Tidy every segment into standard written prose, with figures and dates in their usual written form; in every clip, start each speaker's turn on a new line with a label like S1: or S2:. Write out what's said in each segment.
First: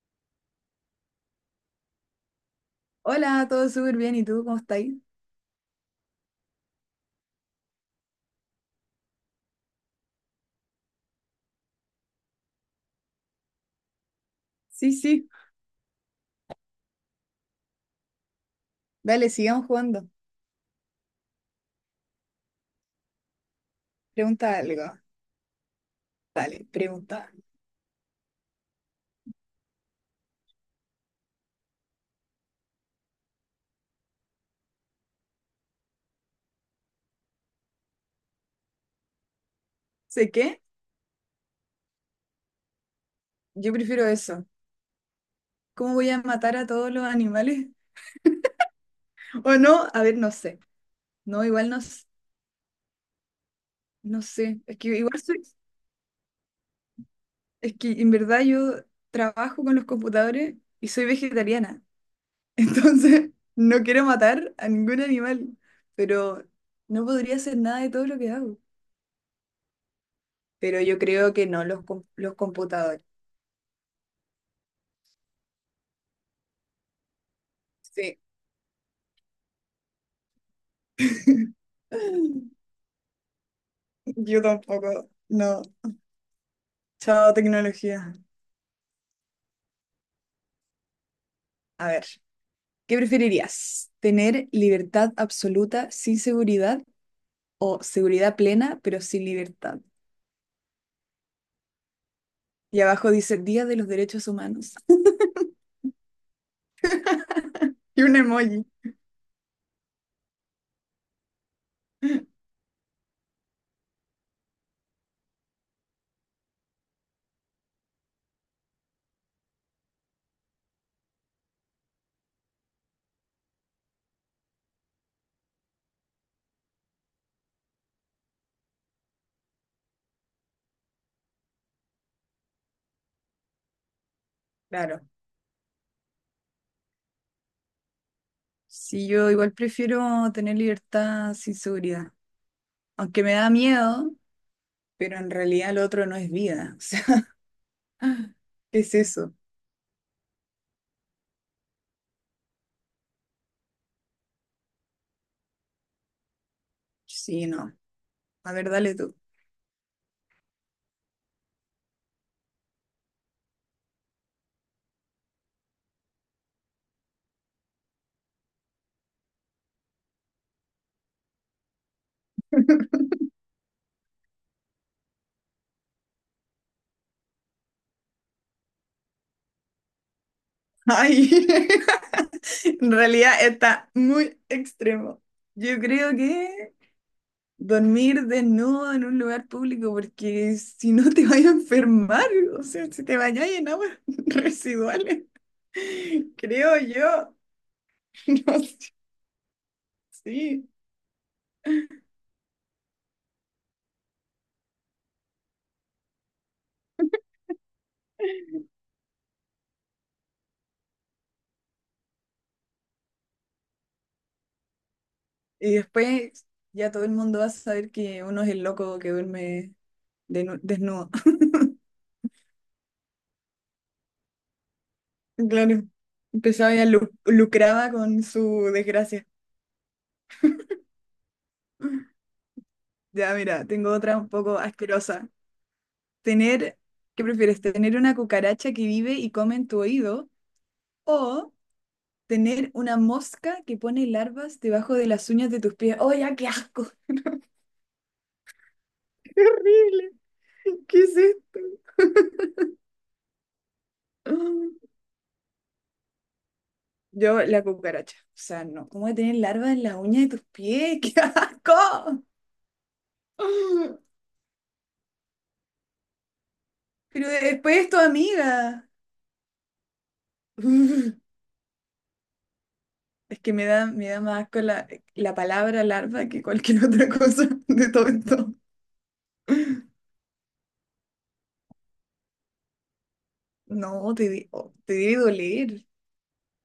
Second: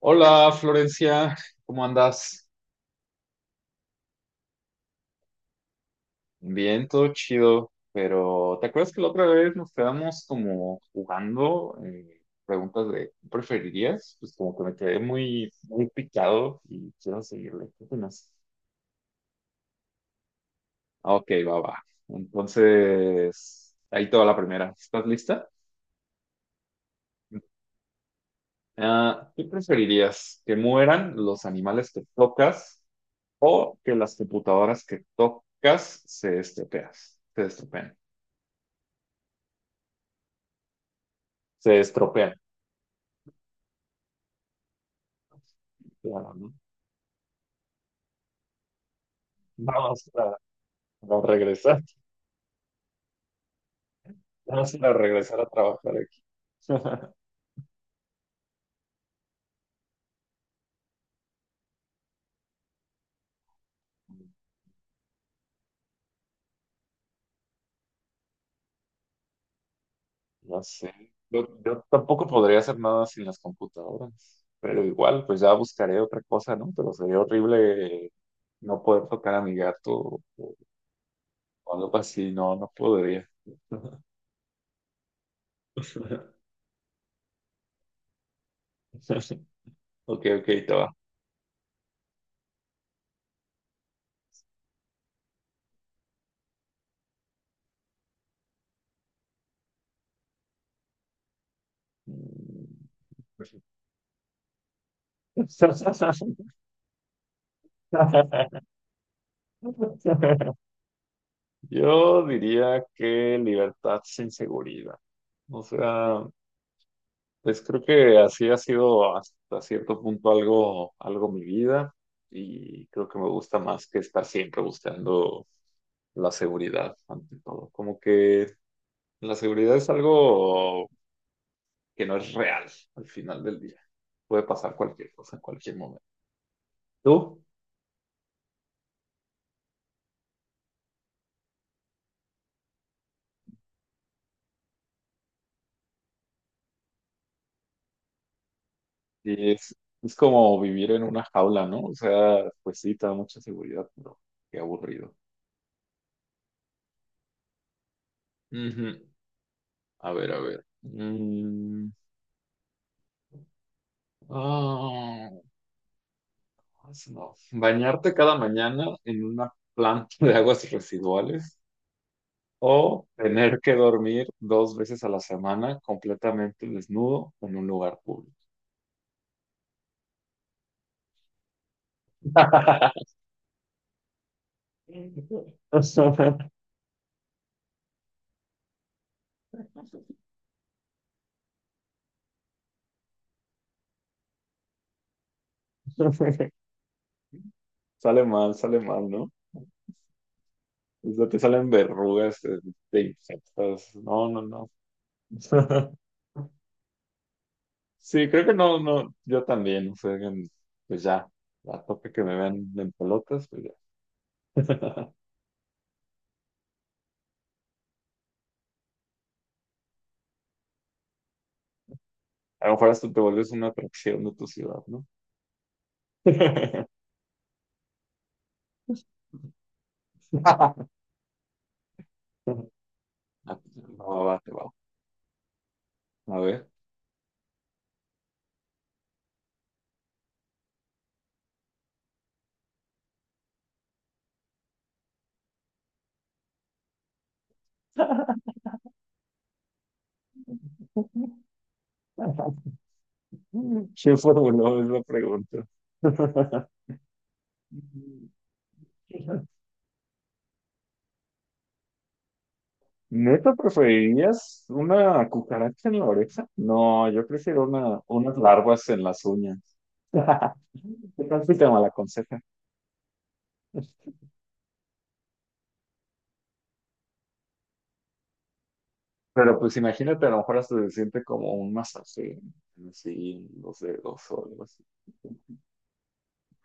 S1: Hola Florencia, ¿cómo andas?
S2: Hola, todo súper bien. ¿Y tú cómo estás?
S1: Bien, todo chido, pero ¿te acuerdas que la otra vez nos quedamos como jugando preguntas de ¿qué preferirías? Pues como que me
S2: Sí,
S1: quedé
S2: sí.
S1: muy, muy picado y quiero seguirle. ¿Qué opinas?
S2: Dale, sigamos jugando.
S1: Ah, ok, va, va. Entonces, ahí toda la
S2: Pregunta
S1: primera.
S2: algo.
S1: ¿Estás lista?
S2: Dale, pregunta.
S1: Ah, ¿qué preferirías? ¿Que mueran los animales que tocas o que las computadoras que tocas se estropeas, se estropeen?
S2: ¿Sé qué?
S1: Se estropean.
S2: Yo prefiero eso. ¿Cómo voy a
S1: Claro, ¿no?
S2: matar a todos los animales? ¿O no? A
S1: Vamos
S2: ver,
S1: a,
S2: no sé.
S1: a
S2: No, igual no,
S1: regresar,
S2: no sé.
S1: vamos
S2: Es que
S1: a
S2: igual
S1: regresar
S2: soy...
S1: a trabajar aquí.
S2: Es que en verdad yo trabajo con los computadores y soy vegetariana. Entonces, no quiero matar a ningún animal. Pero no podría hacer nada de todo lo que hago.
S1: No
S2: Pero
S1: sé,
S2: yo creo
S1: yo,
S2: que no,
S1: yo
S2: los,
S1: tampoco
S2: los
S1: podría hacer
S2: computadores.
S1: nada sin las computadoras, pero igual, pues ya buscaré otra cosa, ¿no? Pero sería horrible
S2: Sí.
S1: no poder tocar a mi gato o o algo así, no, no podría.
S2: Yo tampoco. No. Chao, tecnología.
S1: Ok, ok, te va.
S2: A ver, ¿qué preferirías? ¿Tener libertad absoluta sin seguridad o seguridad plena pero sin libertad? Y
S1: Mm.
S2: abajo dice Día de los Derechos Humanos. Y un emoji.
S1: Yo diría que libertad sin seguridad. O sea, pues creo que así ha sido hasta cierto punto algo mi vida y creo que me gusta más que estar siempre buscando la seguridad ante todo. Como que la seguridad es algo que no es real al final del día. Puede pasar
S2: Claro.
S1: cualquier cosa en cualquier momento. ¿Tú?
S2: Sí, yo igual prefiero tener libertad sin seguridad. Aunque me da miedo, pero en realidad lo otro no es vida. O sea, ¿qué es eso?
S1: Y es, es como vivir en una jaula, ¿no? O sea, pues sí, te da mucha seguridad, pero qué aburrido.
S2: Sí, no. A ver, dale
S1: Ujú.
S2: tú.
S1: A ver, a ver. Ah, no. Bañarte cada mañana en una planta de aguas residuales o tener que dormir 2 veces a la semana completamente desnudo en un lugar público.
S2: Ay, en realidad está muy extremo. Yo creo que dormir desnudo en un lugar público, porque si no te vas a enfermar, o sea, si te bañas en aguas residuales, creo yo. No
S1: Sale
S2: sé,
S1: mal, ¿no?
S2: sí.
S1: O sea, te salen verrugas, te infectas. No, no, no. Sí, creo que no, no, yo también, o sea, que, pues ya, a tope que me vean en pelotas, pues ya.
S2: Y después ya todo el mundo va a saber que uno es el loco que duerme desnudo.
S1: A lo mejor hasta te vuelves una atracción de tu ciudad, ¿no?
S2: Claro, empezaba ya lucraba con su desgracia. Ya,
S1: Ah,
S2: mira, tengo otra
S1: no,
S2: un
S1: va, te
S2: poco
S1: va.
S2: asquerosa.
S1: A ver.
S2: Tener, ¿Qué prefieres? ¿Tener una cucaracha que vive y come en tu oído o tener una mosca que pone larvas debajo de las uñas de tus pies? ¡Oh, ya, qué asco! ¡Qué horrible! ¿Qué es esto?
S1: ¿Quién formuló esa pregunta?
S2: Yo, la cucaracha. O sea, no. ¿Cómo voy a tener larvas en las uñas de tus pies? ¡Qué asco!
S1: ¿Neta preferirías una cucaracha en la oreja? No, yo
S2: Pero
S1: prefiero
S2: después es tu
S1: unas larvas
S2: amiga.
S1: en las uñas.
S2: Uf,
S1: ¿Qué tal si te malaconseja?
S2: es que me da más asco la palabra larva que cualquier otra cosa de todo esto.
S1: Pero pues imagínate, a lo mejor hasta se siente como un masaje, así, en los
S2: No, te,
S1: dedos o algo
S2: oh,
S1: así.
S2: te debe doler.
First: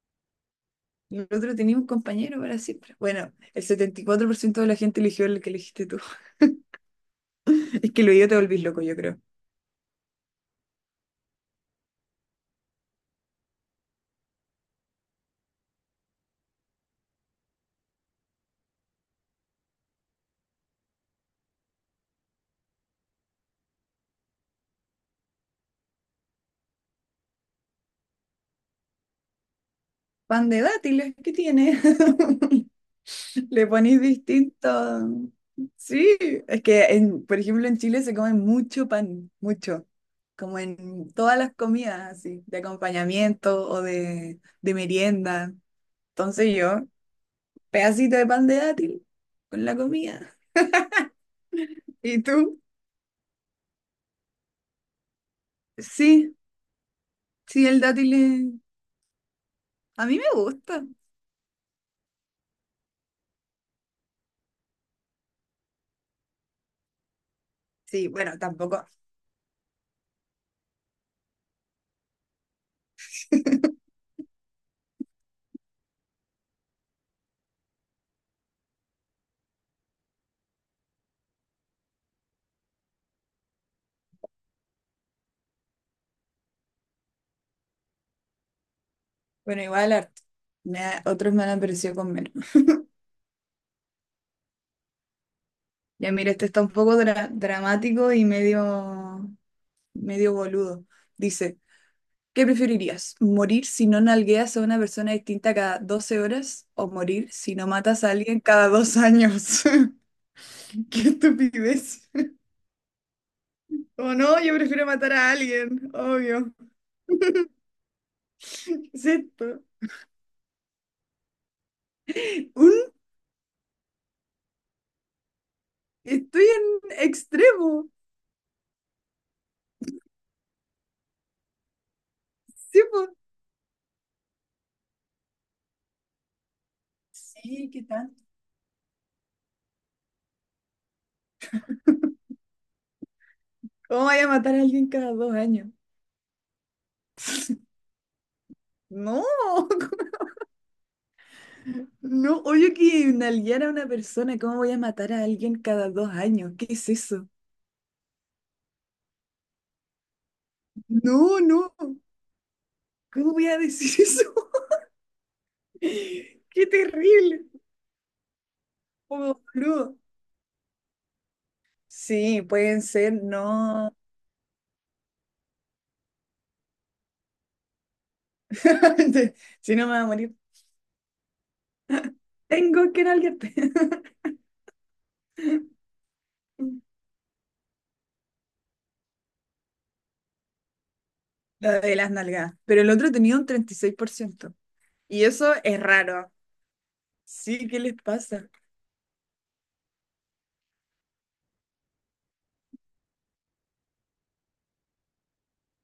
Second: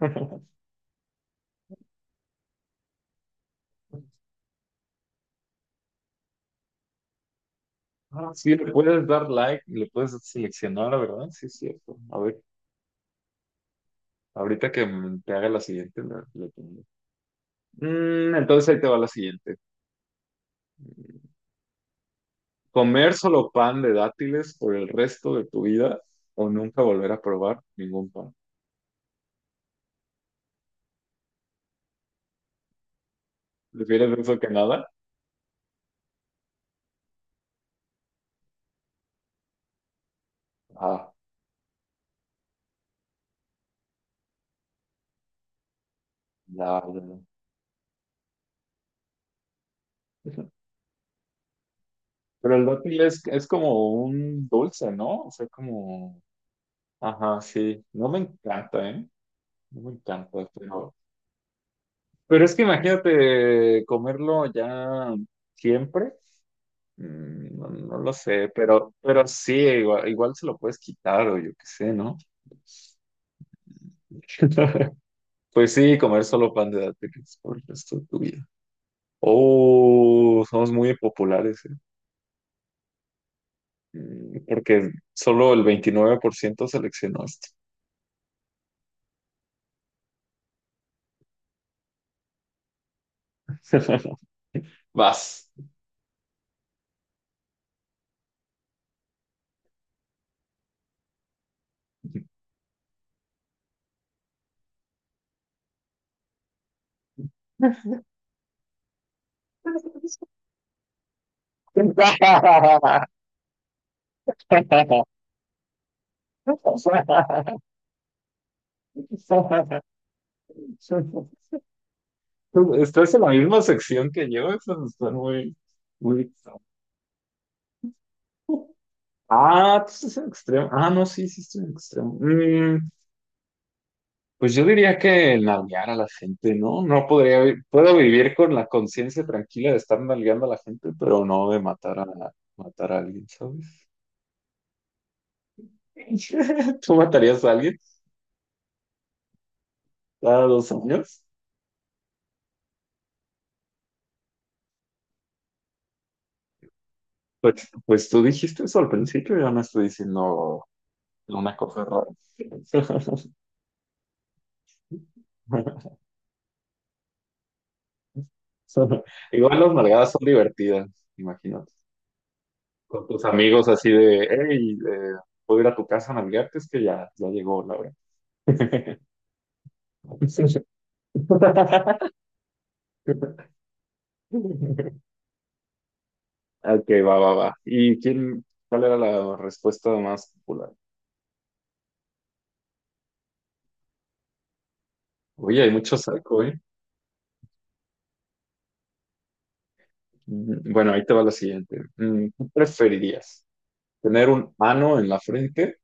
S2: Y el otro tenía un compañero para siempre. Bueno, el 74% de la gente eligió el que elegiste tú. Es que lo yo
S1: Ah,
S2: te
S1: sí,
S2: volvís
S1: le
S2: loco, yo
S1: puedes
S2: creo.
S1: dar like, le puedes seleccionar, la verdad, sí es cierto. A ver, ahorita que te haga la siguiente, le pongo. Entonces ahí te va la siguiente. ¿Comer solo pan de dátiles por el resto de tu vida o nunca volver a probar ningún pan?
S2: Pan de dátiles, ¿qué tiene? Le ponís
S1: ¿Prefieres eso que nada?
S2: distinto. Sí, es que, en, por ejemplo, en Chile se come mucho pan, mucho. Como
S1: Ah,
S2: en todas las comidas, así, de acompañamiento o de merienda. Entonces
S1: ya,
S2: yo, pedacito de pan de dátil con la comida.
S1: ya.
S2: ¿Y
S1: Pero
S2: tú?
S1: el dátil es como un dulce, ¿no? O sea, como...
S2: Sí,
S1: Ajá,
S2: sí, el
S1: sí. No me encanta, ¿eh? No me
S2: a mí me
S1: encanta,
S2: gusta.
S1: pero... Pero es que imagínate comerlo ya siempre. No, no
S2: Sí,
S1: lo
S2: bueno,
S1: sé,
S2: tampoco.
S1: pero sí, igual, igual se lo puedes quitar o yo qué sé, ¿no? Pues sí, comer solo pan de dátiles por el resto de tu vida. Oh, somos muy populares, ¿eh? Porque solo el 29% seleccionó esto.
S2: Bueno, igual harto. Otros me han aparecido con menos.
S1: Vas.
S2: Ya mira, este está un poco dramático y medio, medio boludo. Dice, ¿qué preferirías? ¿Morir si no nalgueas a una persona distinta cada 12 horas o morir si no matas a alguien cada 2 años? ¡Qué estupidez! O no, yo prefiero matar a alguien, obvio. ¿Qué es esto? Un,
S1: Estás en la misma sección que yo, esas están muy, muy...
S2: estoy en extremo.
S1: Ah, tú estás en extremo. Ah, no, sí, sí estoy en extremo.
S2: Sí, pues.
S1: Pues yo diría que nalguear a la gente, ¿no? No podría, vi-
S2: Sí, ¿qué
S1: puedo
S2: tanto?
S1: vivir con la conciencia tranquila de estar nalgueando a la gente, pero no de matar a, alguien, ¿sabes?
S2: ¿Cómo vaya a matar a alguien cada dos años?
S1: ¿Tú matarías a alguien
S2: No,
S1: cada 2 años?
S2: no, obvio que nalguear a una persona, ¿cómo voy a matar a alguien cada dos años? ¿Qué es eso?
S1: Pues, tú dijiste eso al principio, yo no estoy diciendo
S2: No,
S1: una
S2: no,
S1: cosa rara.
S2: ¿cómo voy a decir eso? ¡Qué terrible! Oh,
S1: Igual las
S2: boludo.
S1: nalgadas son divertidas, imagínate.
S2: Sí, pueden
S1: Con
S2: ser,
S1: tus amigos así
S2: no.
S1: de, hey, puedo ir a tu casa a nalgarte, es que ya, ya llegó la hora.
S2: Si no me voy a morir, tengo que nalguearte.
S1: Ok, va, va, va. ¿Y quién, cuál era la respuesta más popular?
S2: La de las nalgadas. Pero el otro tenía un 36%. Y eso
S1: Oye, hay
S2: es
S1: mucho
S2: raro.
S1: saco, ¿eh?
S2: Sí, ¿qué les pasa?
S1: Bueno, ahí te va la siguiente. ¿Qué preferirías? ¿Tener un ano en la frente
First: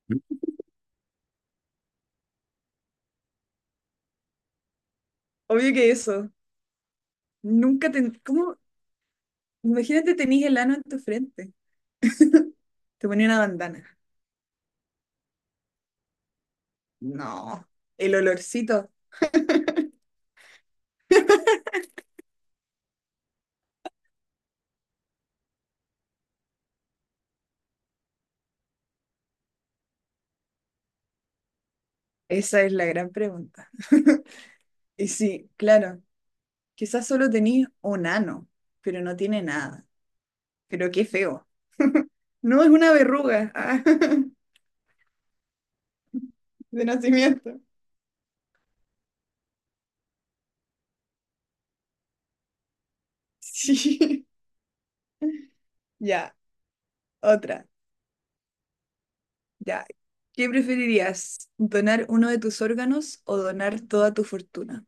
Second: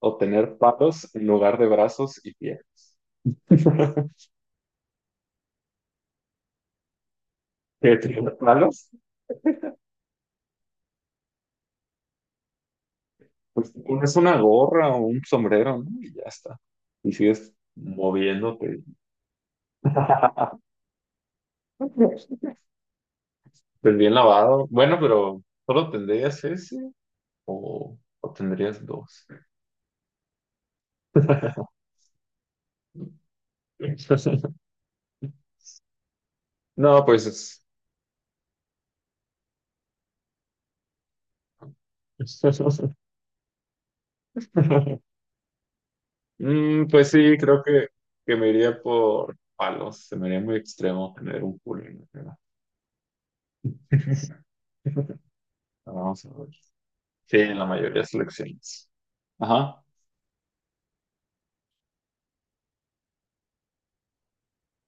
S1: o tener palos en lugar de brazos y piernas?
S2: Obvio que eso. Nunca
S1: ¿Qué
S2: te...
S1: tener
S2: ¿Cómo?
S1: palos?
S2: Imagínate tenís el ano en tu frente. Te ponía una
S1: Pues te
S2: bandana.
S1: pones una gorra o un sombrero, ¿no? Y ya está. Y sigues
S2: No. El
S1: moviéndote.
S2: olorcito.
S1: Pues bien lavado. Bueno, pero ¿solo tendrías ese o tendrías dos?
S2: Esa es la gran pregunta. Y sí, claro.
S1: No,
S2: Quizás
S1: pues
S2: solo
S1: es-
S2: tenís un ano, pero no tiene nada. Pero qué feo. No es una verruga. Ah, de
S1: Pues sí,
S2: nacimiento.
S1: creo que me iría por palos. Se me haría muy extremo tener un pool en la cara.
S2: Sí.
S1: Vamos a
S2: Ya,
S1: ver. Sí, en la
S2: otra.
S1: mayoría de selecciones. Ajá.
S2: Ya. ¿Qué preferirías? ¿Donar uno de tus órganos o donar toda tu fortuna?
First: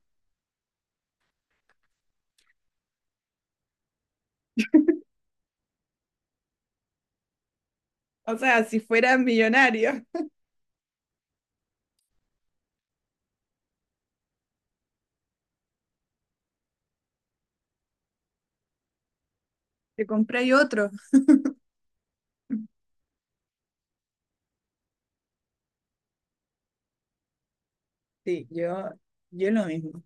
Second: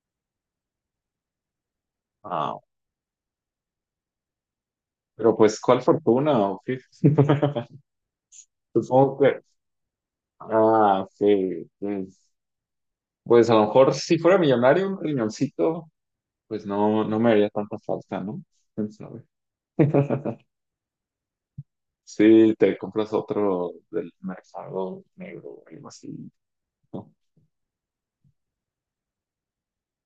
S1: Ah, pero pues, ¿cuál fortuna? Sí.
S2: O sea, si
S1: Supongo
S2: fuera
S1: que...
S2: millonario,
S1: Ah, sí. Sí. Pues a lo mejor si fuera millonario, un riñoncito, pues no, no me haría tanta falta, ¿no? ¿Quién sabe?
S2: te compráis otro.
S1: Sí, te compras otro del mercado negro o algo así, ¿no?
S2: Sí, yo lo mismo.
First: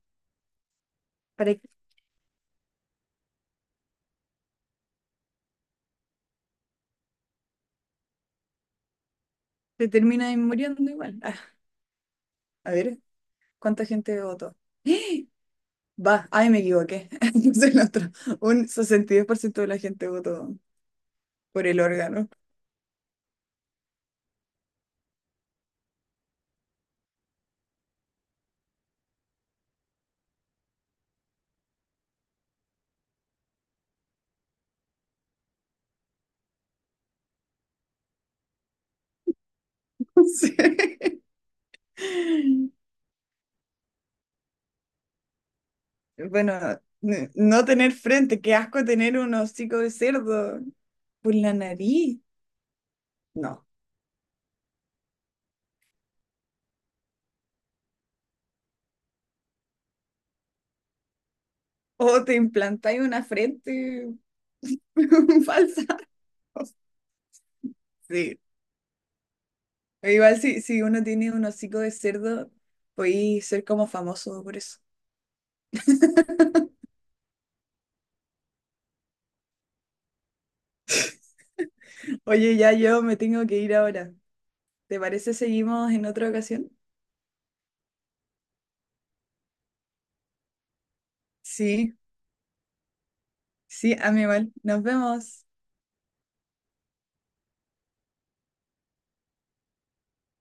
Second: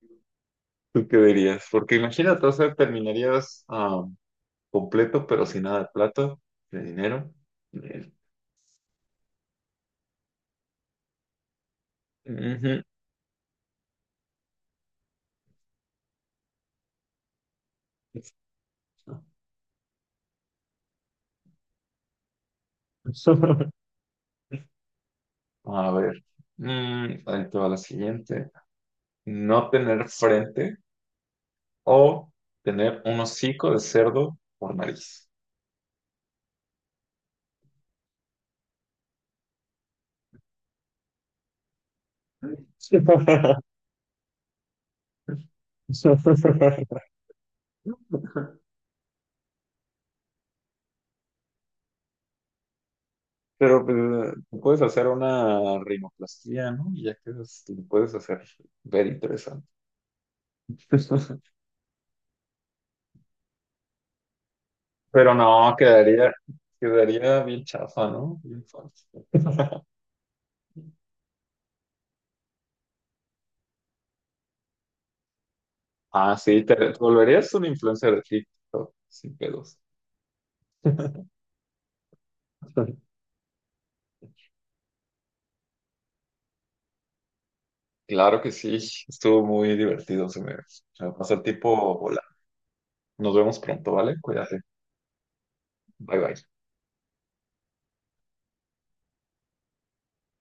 S1: ¿Tú qué
S2: Para
S1: dirías?
S2: que
S1: Porque imagínate, o sea, terminarías ah, completo, pero sin nada de plata, de dinero. De-
S2: te termines muriendo igual. Ah, a ver, ¿cuánta gente votó? ¡Eh! Va, ay, me equivoqué. Es el otro. Un sesenta y
S1: Ujú.
S2: dos por ciento de la gente votó por el órgano.
S1: A ver, ahí te va la siguiente. No tener frente o tener un hocico de cerdo por nariz.
S2: Sí. Bueno, no tener frente, qué asco tener un hocico de cerdo por la nariz. No.
S1: Pero pues, tú puedes hacer una rinoplastia, ¿no? Y ya quedas, lo puedes hacer ver interesante.
S2: O te implantáis una frente
S1: Pero no,
S2: falsa.
S1: quedaría bien chafa, ¿no?
S2: Sí,
S1: Bien falso.
S2: pero igual si uno tiene un hocico de cerdo, podéis ser como famoso por eso.
S1: Ah, sí, te, te volverías un influencer de TikTok, sin pedos.
S2: Oye, ya yo me tengo que ir ahora. ¿Te parece seguimos en otra ocasión?
S1: Claro que sí, estuvo muy divertido, se me pasó el
S2: Sí,
S1: tiempo volando. Nos vemos pronto,
S2: sí, a
S1: ¿vale?
S2: mí igual.
S1: Cuídate.
S2: Nos vemos.
S1: Bye bye.